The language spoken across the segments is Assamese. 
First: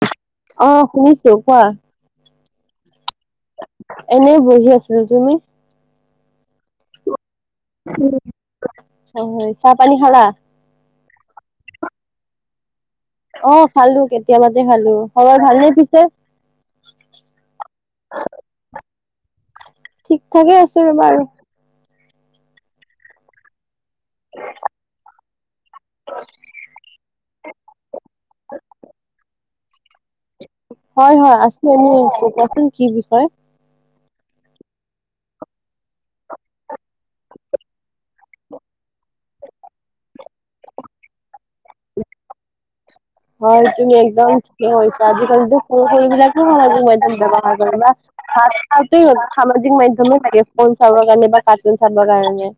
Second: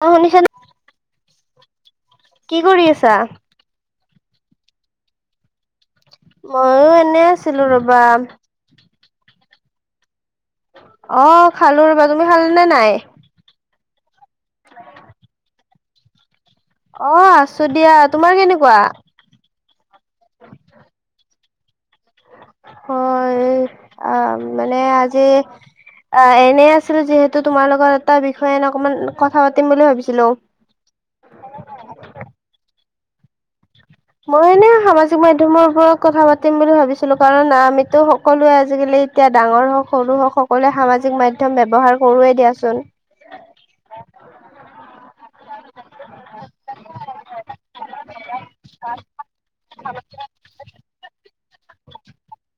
অ [unintelligible] অ', শুনিছো কোৱা। কি কৰি আছা এনেই বহি আছোঁ, তুমি? ময়ো এনে আছোঁ। হয়, হয়, চাহ পানী খালা? অ', খালোঁ ৰবা, তুমি খালানে নাই? অ', খালোঁ কেতিয়াবাতে খালোঁ, খবৰ ভালনে পিছে? অ', আছোঁ দিয়া, তোমাৰ কেনেকুৱা? ঠিক-ঠাকে আছোঁ ৰবা আৰু। হয়, অ', মানে আজি অ, এনেই আছিলোঁ যিহেতু। টো তোমাৰ লগত এটা বিষয়ে অকমান কথা পাতিম বুলি ভাবিছিলোঁ। হয়, হয়, আছোঁ, এনেই আছোঁ, কোৱাচোন কি বিষয়? মই এনেই সামাজিক মাধ্যমৰ ওপৰত কথা পাতিম বুলি ভাবিছিলোঁ, কাৰণ আমিতো সকলোৱে আজিকালি, এতিয়া ডাঙৰ হওক, সৰু হওক, সকলোৱে সামাজিক মাধ্যম ব্যৱহাৰ কৰোঁ এ দিয়াচোন। হয়, তুমি একদম ঠিকে কৈছা, আজিকালিতো সৰু সৰু বিলাকো সামাজিক মাধ্যম ব্যৱহাৰ কৰে ন। ভাত খাওঁতে সামাজিক মাধ্যমো লাগে, ফোন চাবৰ কাৰণে বা কাৰ্টুন চাবৰ কাৰণে।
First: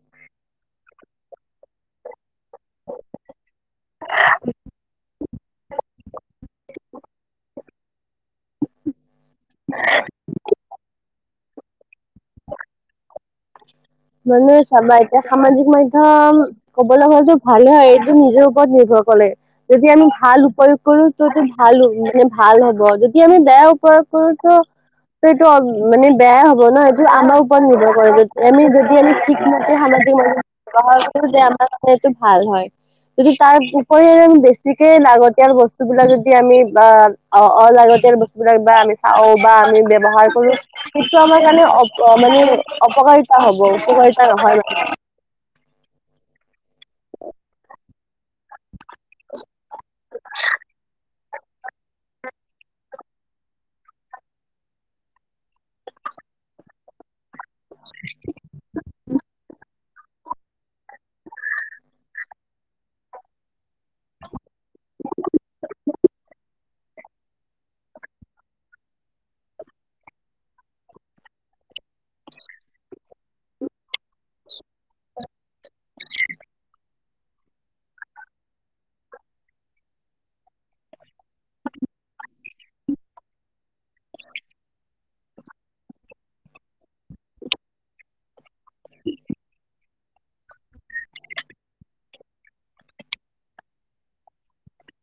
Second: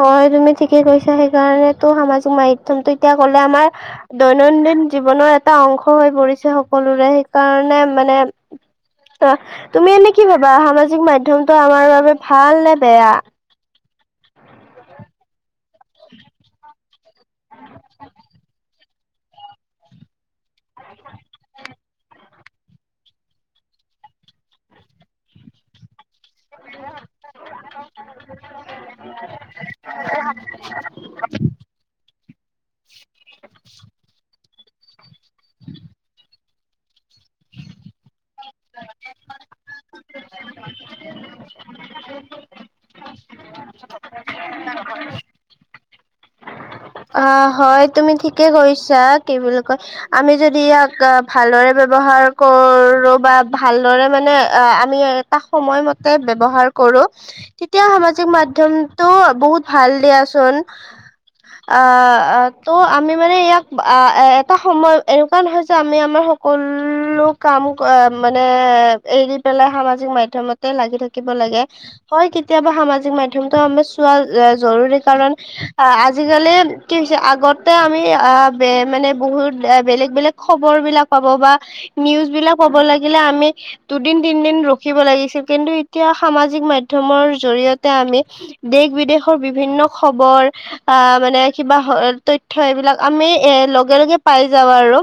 হয়, তুমি ঠিকেই কৈছা, সেইকাৰণেতো সামাজিক মাধ্যমটো, এতিয়া ক'লে আমাৰ- দৈনন্দিন জীৱনৰ এটা অংশ হৈ পৰিছে, সকলোৰে সেইকাৰণে মানে, অ', তুমি এনেই কি ভাবা, সামাজিক মাধ্যমতটো আমাৰ বাবে ভাল নে বেয়া? মানে চাবা, এতিয়া সামাজিক মাধ্যম, কবলৈ গ'লে টো' ভালে হয়, এইটো নিজৰ ওপৰত নিৰ্ভৰ কৰে। যদি আমি ভাল উপয়োগ, কৰোতো ভাল হ'ব, মানে ভাল হ'ব যদি আমি বেয়া উপয়োগ কৰো ত, ত', এইটো মানে বেয়াই হ'ব ন, এইটো আমাৰ ওপৰত নিৰ্ভৰ কৰে। আমি যদি ঠিকমতে সামাজিক মাধ্যম ব্যৱহাৰ কৰিলে, আমাৰটো এইটো ভাল হয়। যদি তাৰ উপৰিও, বেছিকে লাগতিয়াল বস্তুবিলাক, যদি আমি বা অলাগতিয়াল বস্তুবিলাক বা আমি, বা আমি ব্যৱহাৰ কৰোঁ, সেইটো আমাৰ কাৰণে অ মানে অপকাৰিতা হব। উপকাৰিতা নহয় মানে। অ', হয় তুমি ঠিকে কৈছা। কি বুলি কয়, আমি যদি ইয়াক, ভালদৰে ব্যৱহাৰ কৰোঁ। বা ভালদৰে মানে, আমি এটা সময়মতে ব্যৱহাৰ, কৰোঁ, তেতিয়া সামাজিক মাধ্যমটো বহুত ভাল দিয়াচোন। আ, ত' আমি মানে ইয়াক, আহ, এ এটা সময় এনেকুৱা নহয় যে, আমি আমাৰ সকলোক। কাম মানে এৰি পেলাই, সামাজিক মাধ্য়মতে লাগি থাকিব লাগে। হয়, কেতিয়াবা সামাজিক মাধ্যতটো আমি চোৱা জৰুৰী কাৰণ, আ আজিকালি কি হৈছে, আগতে আমি আ মানে বহুত বেলেগ বেলেগ খবৰ বিলাক, পাব বা নিউজবিলাক পাব লাগিলে, আমি দুদিন-তিনিদিন ৰখিব লাগিছিল। কিন্তু, এতিয়া সামাজিক মাধ্যমৰ জৰিয়তে আমি, দেশ-বিদেশৰ বিভিন্ন খবৰ, পা মানে কিবা তথ্য এইবিলাক আমি এ লগে লগে পাই যাওঁ আৰু।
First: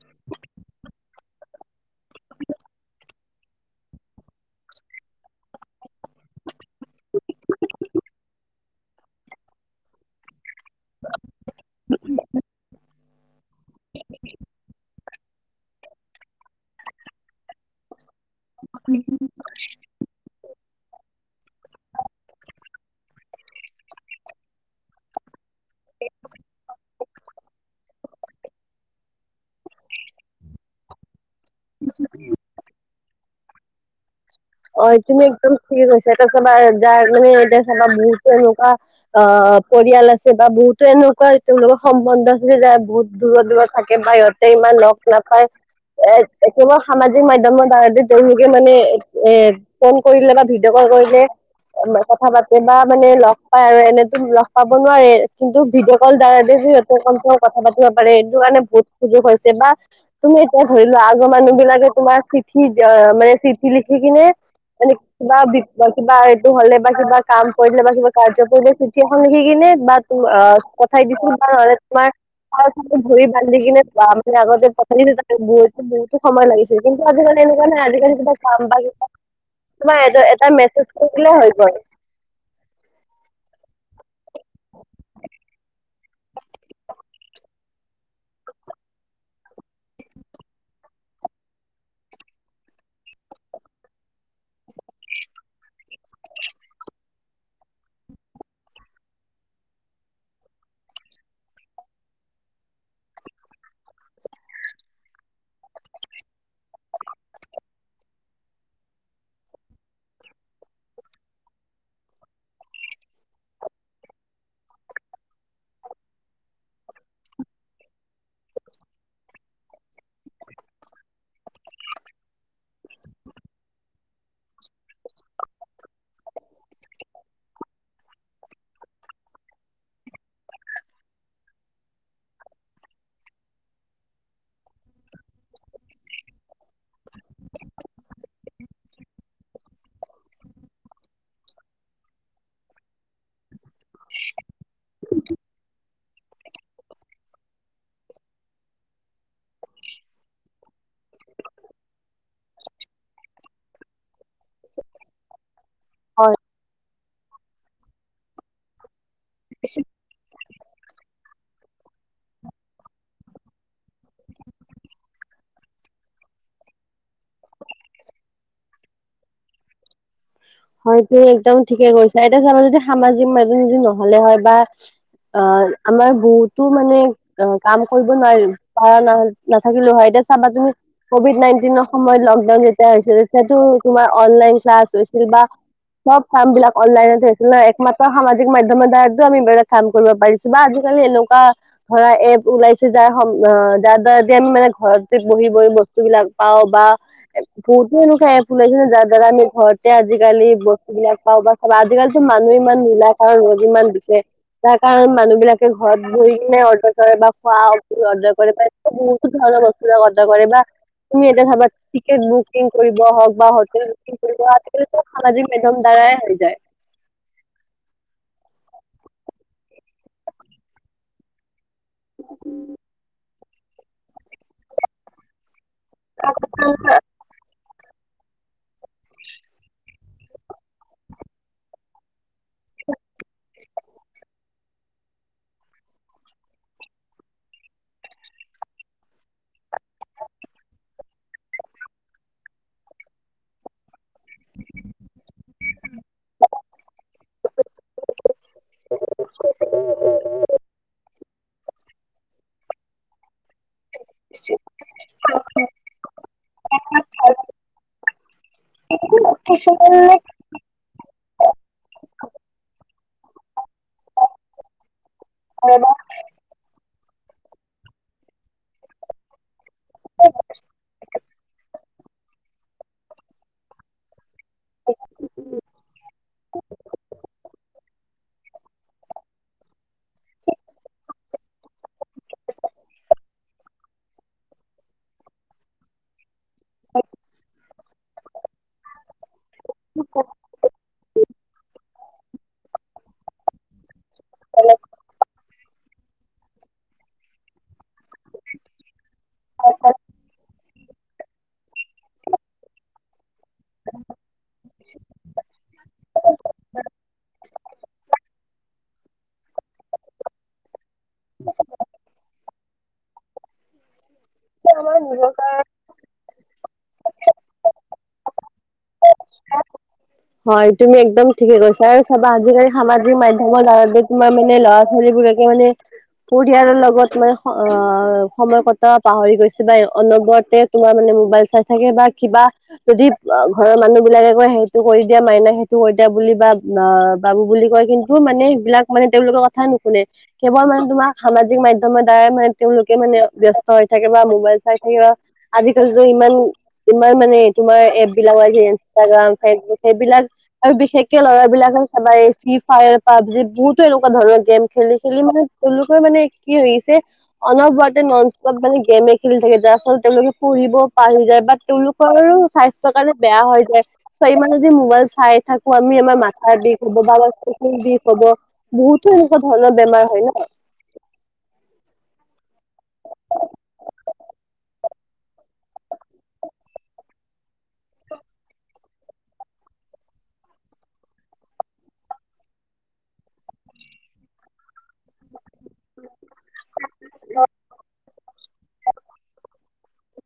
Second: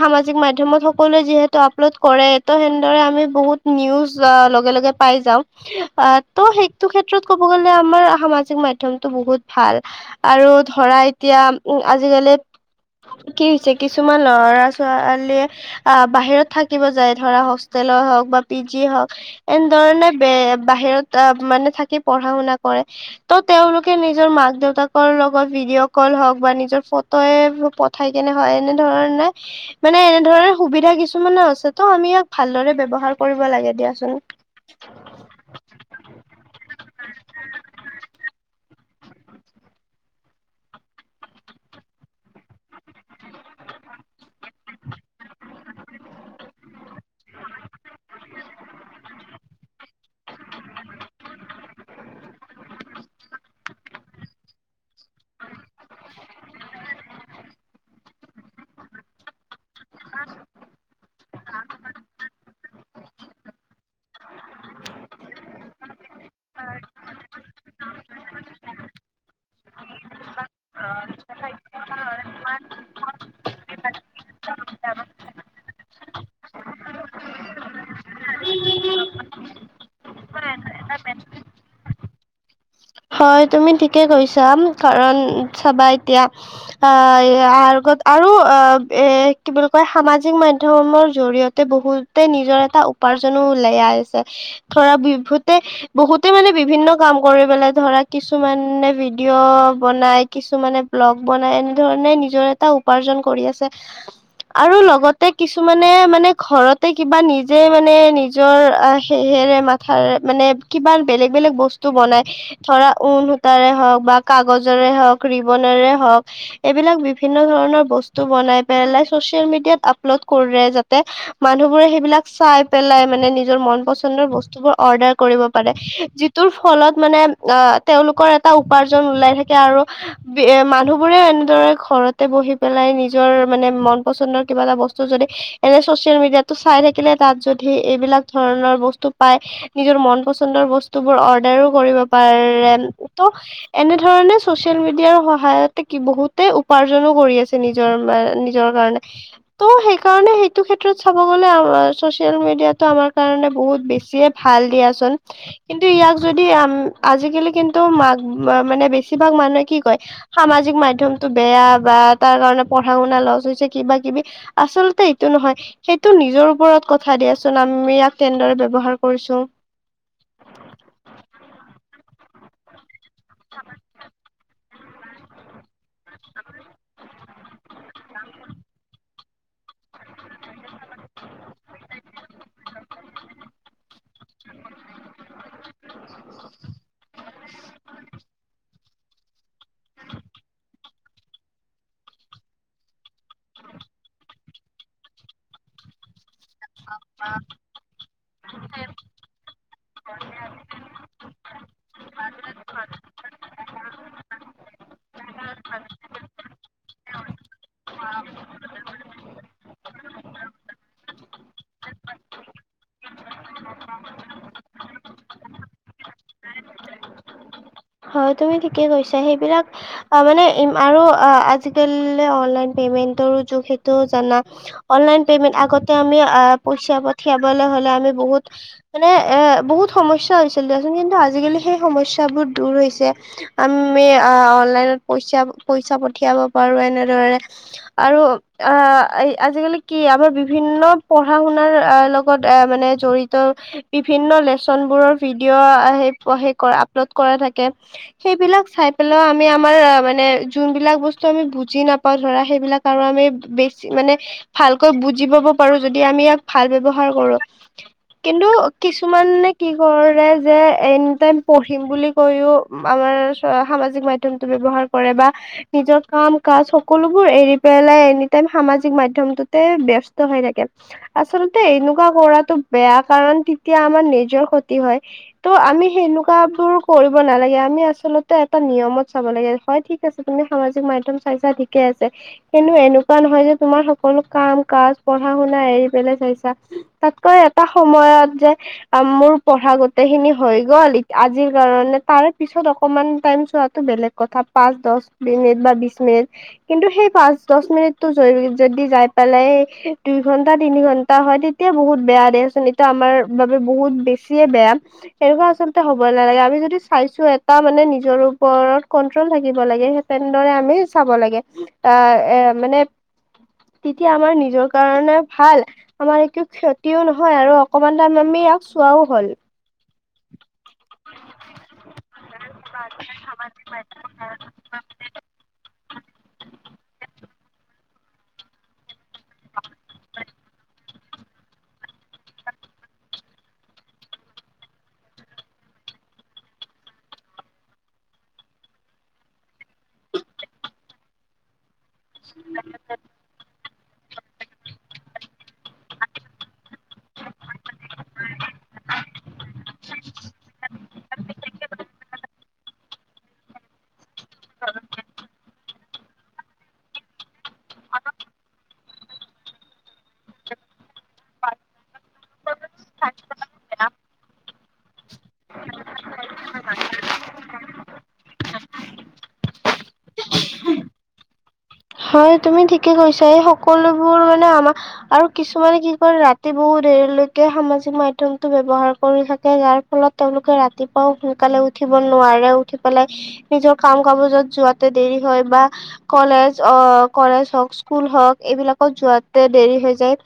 সামাজিক মাধ্যমত সকলোৱে যিহেতু আপলোড কৰে। ত হেনেদৰে আমি বহুত নিউজ লগে লগে, পাই যাওঁ, আহ ত' সেইটো ক্ষেত্ৰত ক'ব গ'লে আমাৰ সামাজিক মাধ্যমতটো বহুত ভাল। আৰু ধৰা এতিয়া উম আজিকালি, কি হৈছে, কিছুমান লৰা ছোৱালীয়ে আহ বাহিৰত থাকিব যায়, ধৰা হোষ্টেলৰ হওক বা পি জি হওক। এনেধৰণে বে বাহিৰত মানে থাকি পঢ়া শুনা কৰে। ত তেওঁলোকে নিজৰ মাক দেউতা, দেউতাকৰ লগত ভিডিঅ' কল হওঁক বা নিজৰ ফটোয়ে পঠাই কেনে হয়, এনে ধৰণে মানে এনেধৰনে সুবিধা কিছুমানে আছে ত' আমি ইয়াক ভালদৰে ব্যবহাৰ কৰিব লাগে দিয়াচোন। অ', তুমি একদম ঠিক কৈছা, এতিয়া চাবা যাৰ মানে, এতিয়া চাবা বহুটো এনেকুৱা অ পৰিয়াল আছে বা বহুতো এনেকুৱা তেওঁলোকৰ সম্বন্ধ আছে, যে য বহুত দূৰত দূৰত থাকে বাহিৰত। ইমান লগ নাপায়। এ কেৱল সামাজিক মাধ্যমৰ দ্বাৰাতে তেওঁলোকে মানে, এ ফোন কৰিলে বা ভিডিঅ' কল কৰিলে, কথা পাতে বা মানে লগ পাই আৰু এনেতো লগ পাব নোৱাৰে, কিন্তু ভিডিঅ' কল দ্বাৰা সিহত ক কথা পাতিব পাৰে সেইটো কাৰণে বহুত সুযোগ হৈছে বা তুমি এতিয়া ধৰি লোৱা আগৰ মানুহবিলাকে তোমাৰ চিঠি আ, মানে চিঠি লিখি কিনে [unintelligible] কিবা কিবা এইটো হ'লে বা কিবা কাম কৰিলে বা কিবা কাৰ্য কৰিলে চিঠি এখন লিখি কিনে বা অ', পঠাই দিছোঁ [unintelligible] তোমাৰ [unintelligible] বহুতো বহুতো সময় লাগি কিন্তু আজিকালি এনেকুৱা নাই আজিকালি [unintelligible] [unintelligible] তোমাৰ এটা এটা মেছেজ কৰি দিলে হৈ গ'ল। হয়, তুমি ঠিকে কৈছ যাম কাৰণ চাবা এতিয়া আ, [unintelligible] আৰু এ কি বুলি কয় সামাজিক মাধ্যমৰ জৰিয়তে বহুতে নিজৰ এটা উপাৰ্জনো ওলাই আছে ধৰা বিহুতে বহুতে মানে বিভিন্ন কাম কৰি পেলাই ধৰা কিছুমানে ভিডিঅ' বনাই কিছুমানে ব্লগ বনাই এনেধৰণে নিজৰ এটা উপাৰ্জন কৰি আছে। আৰু লগতে কিছুমানে মানে ঘৰতে কিবা নিজে মানে নি নিজৰ আ, সেহেৰে মাথাৰে মানে কিবা বেলেগ বেলেগ বস্তু বনাই ধৰা ঊন সূতাৰে হওঁক বা কাগজৰে হওঁক, ৰিবনেৰে হওঁক এইবিলাক বিভিন্ন ধৰণৰ বস্তু বনাই পেলাই চচিয়েল মিডিয়াত আপলোড কৰে যাতে মানুহবোৰে সেইবিলাক চাই পেলাই মানে নিজৰ মন পছন্দৰ বস্তুবোৰ অৰ্ডাৰ কৰিব পাৰে। যিটোৰ ফলত মানে আ, তেওঁলোকৰ এটা উপাৰ্জন ওলাই থাকে আৰু ব্যে-মানুহবোৰে এনেদৰে ঘৰতে বহি পেলাই নিজৰ মানে মন পচন্দৰ কিবা এটা বস্তু যদি এনে চচিয়েল মিডিয়াটো চাই থাকিলে তাত যদি এইবিলাক ধৰণৰ বস্তু পায়। নিজৰ মন পচন্দৰ বস্তুবোৰ অৰ্ডাৰো কৰিব পাৰে ত' এনেধৰণে ছচিয়েল মিডিয়াৰ সহায়তে বহুতে উপাৰ্জনো কৰি আছে নিজ নিজৰ মান নিজৰ কাৰণে। ত' সেইকাৰণে সেইটো ক্ষেত্ৰত চাব গ'লে আম চচিয়েল মেডিয়াটো আমাৰ কাৰণে বহুত বেছিয়ে ভাল দিয়াচোন কিন্তু ইয়াক হয় যদি আম আজিকালি কিন্তু মাক মানে বেছিভাগ মানুহে কি কয়? সামাজিক মাধ্যমটো বেয়া, বা তাৰ কাৰণে পঢ়া শুনা লচ হৈছে কিবা কিবি। আচলতে এইটো নহয়। সেইটো নিজৰ ওপৰত কথা দিয়াচোন আমি ইয়াক কেনেদৰে ব্যবহাৰ কৰিছোঁ। হয়তো একদম ঠিকে কৈছা এতিয়া চাবা যদি সামাজিক মাধ্যম যদি নহ'লে হয়, বা অ', আমাৰ বহুতো মানে অ', কাম কৰিব নোৱাৰিম [unintelligible] নাথাকিলোঁ হয়, এতিয়া চাবা তুমি কভিড নাইটিনৰ সময়ত লকডাউন যেতিয়া হৈছিল তেতিয়াতো তোমাৰ অনলাইন ক্লাছ হৈছিল বা চব কামবিলাক অনলাইনত হৈছিল ন' একমাত্ৰ সামাজিক মাধ্যমৰ দ্বাৰাতো আমি বেলেগ কাম কৰিব পাৰি বা আজিকালি এনেকুৱা ধৰা এপ ওলাইছে যাৰ সম অ', যাৰ দ্বাৰাদি আমি মানে ঘৰতে বহি বহি বস্তুবিলাক পাওঁ বা বহুতো এনেকুৱা এপ ওলাইছে যাৰ দ্বাৰা আমি ঘৰত তে আজিকালি বস্তুবিলাক পাওঁ বা চাবা আজিকালিতো মানুহে ইমান মিলা কাৰ [inaudible] ইমান দিছে তাৰকাৰণ মানুহবিলাকে ঘৰত বহি কিনে অৰ্ডাৰ কৰে বা খোৱা অৰ্ডাৰ কৰে বা বহুতো ধৰনৰ বস্তুৰ বিলাক অৰ্ডাৰ কৰে বা তুমি এতিয়া চাবা টিকেট বুকিং কৰিব হওঁক বা হোটেল বুকিং কৰিব [unintelligible] সামাজিক মাধ্যম দ্বাৰাই হৈ যায়। হয়, তুমি ঠিকে কৈছা সেইবিলাক অ', মানে ই আৰু অ', আজি তেলেই অনলাইন পেমেন্টৰো যোগ সেইটোও জানা অনলাইন পেমেন্ট আগতে আমি আ' পইচা পঠিয়াবলৈ হলে আমি বহুত মানে এ' বহুত সমস্যা হৈছিল দিয়াচোন কিন্তু আজিকালি সেই সমস্যাবোৰ দূৰ হৈছে আমি আ' অনলাইনত পইচা, পইচা পঠিয়াব পাৰো এনেধৰণে আৰু আ' আজিকালি কি আমাৰ বিভিন্ন পঢ়া শুনাৰ লগত বুকত অ' মানে জড়িত বিভিন্ন লেচন বোৰৰ ভিডিঅ' আহে সেইবুকৰ সেই কৰা আপলোড কৰা থাকে সেইবিলাক চাই পেলাইও আমি আমাৰ মানে যোনবিলাক বস্তু আমি বুজি নাপাওঁ ধৰা সেইবিলাক আৰু আমি বেছি মানে ভালকৈ বুজি পাব পাৰো যদি আমি ইয়াক ভাল ব্যৱহাৰ কৰো কিন্তু কিছুমানে কি কৰে যে এনি টাইম পঢ়িম বুলি কৈও আমাৰ চোৱা সামাজিক মাধ্যয়মটো ব্যৱহাৰ কৰে বা নিজৰ কাম কাজ সকলোবোৰ এৰি পেলাই এনি টাইম সামাজিক মাধ্যয়মটোত তে' ব্যস্ত হৈ থাকে আচলতে এনেকুৱা কৰাটো বেয়া কাৰণ তেতিয়া আমাৰ নিজৰ ক্ষতি হয় ত' আমি সেনেকুৱাবোৰ কৰিব নালাগে আমি তুমি আচলতে এটা নিয়মত চাব লাগে হয় ঠিক আছে তুমি সামাজিক মাধ্যয়ম চাইচা ঠিকে আছে কিন্তু এনেকুৱা নহয় যে তোমাৰ সকলো কাম, কাজ, পঢ়া, শুনা এৰি পেলাই চাইছা তাতকৈ এটা সময়ত যে মোৰ পঢ়া গোটেই খিনি হৈ গ'ল এটি আজি কাৰনে তাৰে পিছত অকমান টাইম চোৱাটো বেলেগ কথা পাঁচ, দহ মিনিট বা বিছ মিনিট কিন্ত সেই পাচঁ দশ মিনিটো যদি যাই পেলাই দুই ঘণ্টা তিনি ঘন্টা হয় তেতিয়া বহুত বেয়া দে চুন তা আমাৰ বাবে বহুত বেছিয়ে বেয়া এনেকুৱা আচলতে হ'ব নালাগে আমি যদি চাইছো এটা মানে নিজৰ ওপৰত কন্ট্ৰল থাকিব লাগে তেনে দৰে আমি চাব লাগে আহ' এ' মানে তেতিয়া আমাৰ নি নিজৰ আমাৰ কাৰণে নিজৰ ভাল কাৰণে আমাৰ একো ক্ষতিও নহয় আৰু অকমান তাইম আমি ইয়াক চোৱাও হ'ল হয় তুমি একদম ঠিকে কৈছা আৰু চাবা আজিকালি সামাজিক মাধ্য়মৰ দ্বাৰ যে তোমাৰ মানে ল'ৰা ছোৱালীবোৰে ই' মানে পৰিয়ালৰ লগত মানে স' অ' সময় কটাব পাহৰি গৈছে বা অনবৰতে তোমাৰ মানে মোবাইল চাই থাকে বা কিবা যদি ঘৰৰ মানুহ বিলাকে কৈ হে টো' কৰি দিয়া মাইনা সেইটো কৰি দিয়া বুলি বা অ' বাবু বুলি কয় কিন্তু মানে সেইবিলাক মানে তেওঁলোকৰ কথাই নুশুনে কেৱল মানে তোমাক সামাজিক মাধ্যয়মৰ দ্বাৰা মানে তেওঁলোকে মানে ব্যস্ত হৈ থাকে বা মোবাইল চাই থাকিব আজিকালি যে ইমান, ইমান মানে তোমাৰ এপ বিলাক চে' ইনষ্টাগ্ৰাম সেই, সেইবিলাক আৰু বিশেষকে ল'ৰা বিলাকক চাবা এই ফ্ৰী ফায়াৰ পাবজি বহুতো এনেকুৱা ধৰণৰ গেম খেলি খেলি মানে তেওঁলোকে মানে কি হৈ গৈছে অনবৰতে নষ্টটপ মানে গেমে খেলি থাকে যাৰ ফলত তেওঁলোকে পঢ়িব পাহৰি যায় বা তেওঁলোক কৰোঁ স্বাস্থ্যৰ কাৰণে বেয়া হৈ যায় চা' ইমান যদি মোবাইল চাই থাকোঁ আমি আমাৰ মাথাৰ বিষ হ'ব বা চকু বিষ হ'ব বহুতো এনেকুৱা ধৰণৰ বেমাৰ হয় ন? হয় তুমি ঠিকে কৈছা এই সকলোবোৰ মানে আমাৰ আৰু কিছুমানে কি কৰে ৰাতি বহু দেৰিলৈকে সামাজিক মাধ্যমতটো ব্যৱহাৰ কৰি থাকে যাৰ ফলত তেওঁলোকে ৰাতিপুৱাও সোনকালে উঠিব নোৱাৰে, উঠি পেলাই নিজৰ কাম কাবজত যোৱাতে দেৰি হয় বা কলেজ অ' কলেজ হওক, স্কুল হওক এইবিলাকত যোৱাতে দেৰি হৈ যায়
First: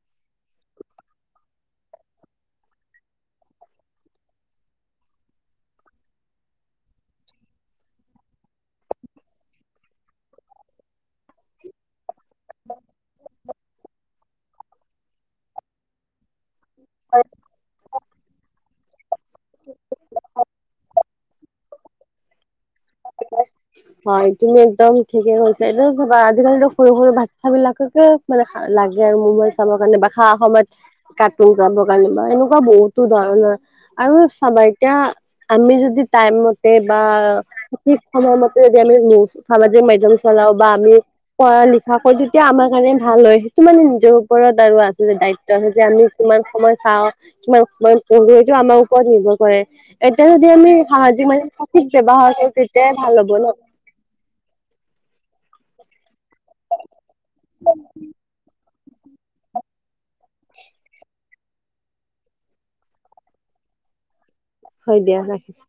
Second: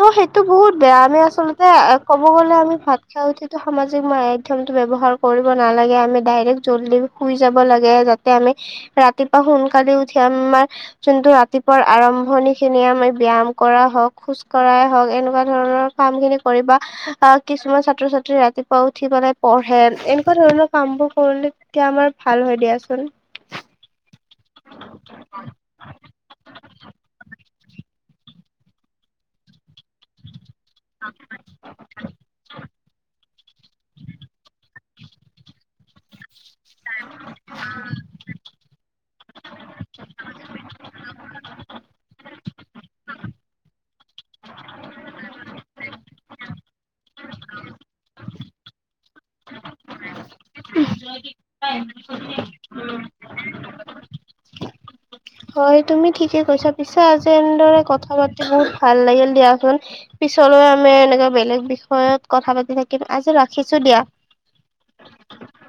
ত' সেইটো বহুত বেয়া আমি আচলতে ক'ব গ'লে আমি ভাত খাই উঠি সামাজিক মাধ্যমতটো ব্যৱহাৰ কৰিব নালাগে, আমি ডাইৰেক্ট জলদি শুই যাব লাগে। যাতে আমি- ৰাতিপুৱা সোনকালে উঠি আম মাৰ- যোনটো ৰাতিপুৱাৰ আৰম্ভণি খিনিয়ে আমি ব্যায়াম কৰা হওঁক, খোজ কঢ়াই হওক, এনেকুৱা ধৰণৰ- কাম খিনি কৰিবা। আহ কিছুমান ছাত্ৰ ছাত্ৰী ৰাতিপুৱা উঠিপেলাই- পঢ়ে, এনেকুৱা ধৰণৰ কাম বোৰ কৰিলে তেতিয়া আমাৰ ভাল হয় দিয়াচোন। [inaudible] হয়, তুমি একদম ঠিকে কৈছে। এনেও চাবা আজিকালিটো সৰু সৰু বাৎচ্ছা বিলাককে- মানে খা লাগে আৰু মোবাইল চাবৰ কাৰণে বাখা সময়ত- কাটুন যাব কাৰণে বা এনেকুৱা বহুতো ধৰণৰ আৰু চাবাই- এতিয়া আমি যদি টাইম মতে বা সঠিক সময়- যদি আমি নিউজ সামাজিক মাধ্যমৰ‌ চলাও বা আমি- পঢ়া লিখা কৰো তেতিয়া আমাৰ কাৰণে ভাল হয়। কিছুমানে নিজৰ ওপৰত আৰু আছিলে দায়িত- যে আমি কিমান সময় চাওঁ, কিমান সময় পঢ়ো, এইটো আমাৰ ওপৰত নিৰ্ভৰ কৰে। এতিয়া যদি আমি সামাজিক মানে সঠিক ব্যৱহাৰ কৰো তেতিয়াই ভাল হ'ব ন। হয়, তুমি ঠিকে কৈছা। পিছে আজি এনেদৰে কথা পাতি বহুত ভাল লাগিল দিয়াচোন। পিছলৈ আমি এনেকুৱা বেলেগ বিষয়ত কথা পাতি থাকিম, আজি ৰাখিছো দিয়া। হয় দিয়া ৰাখিছো।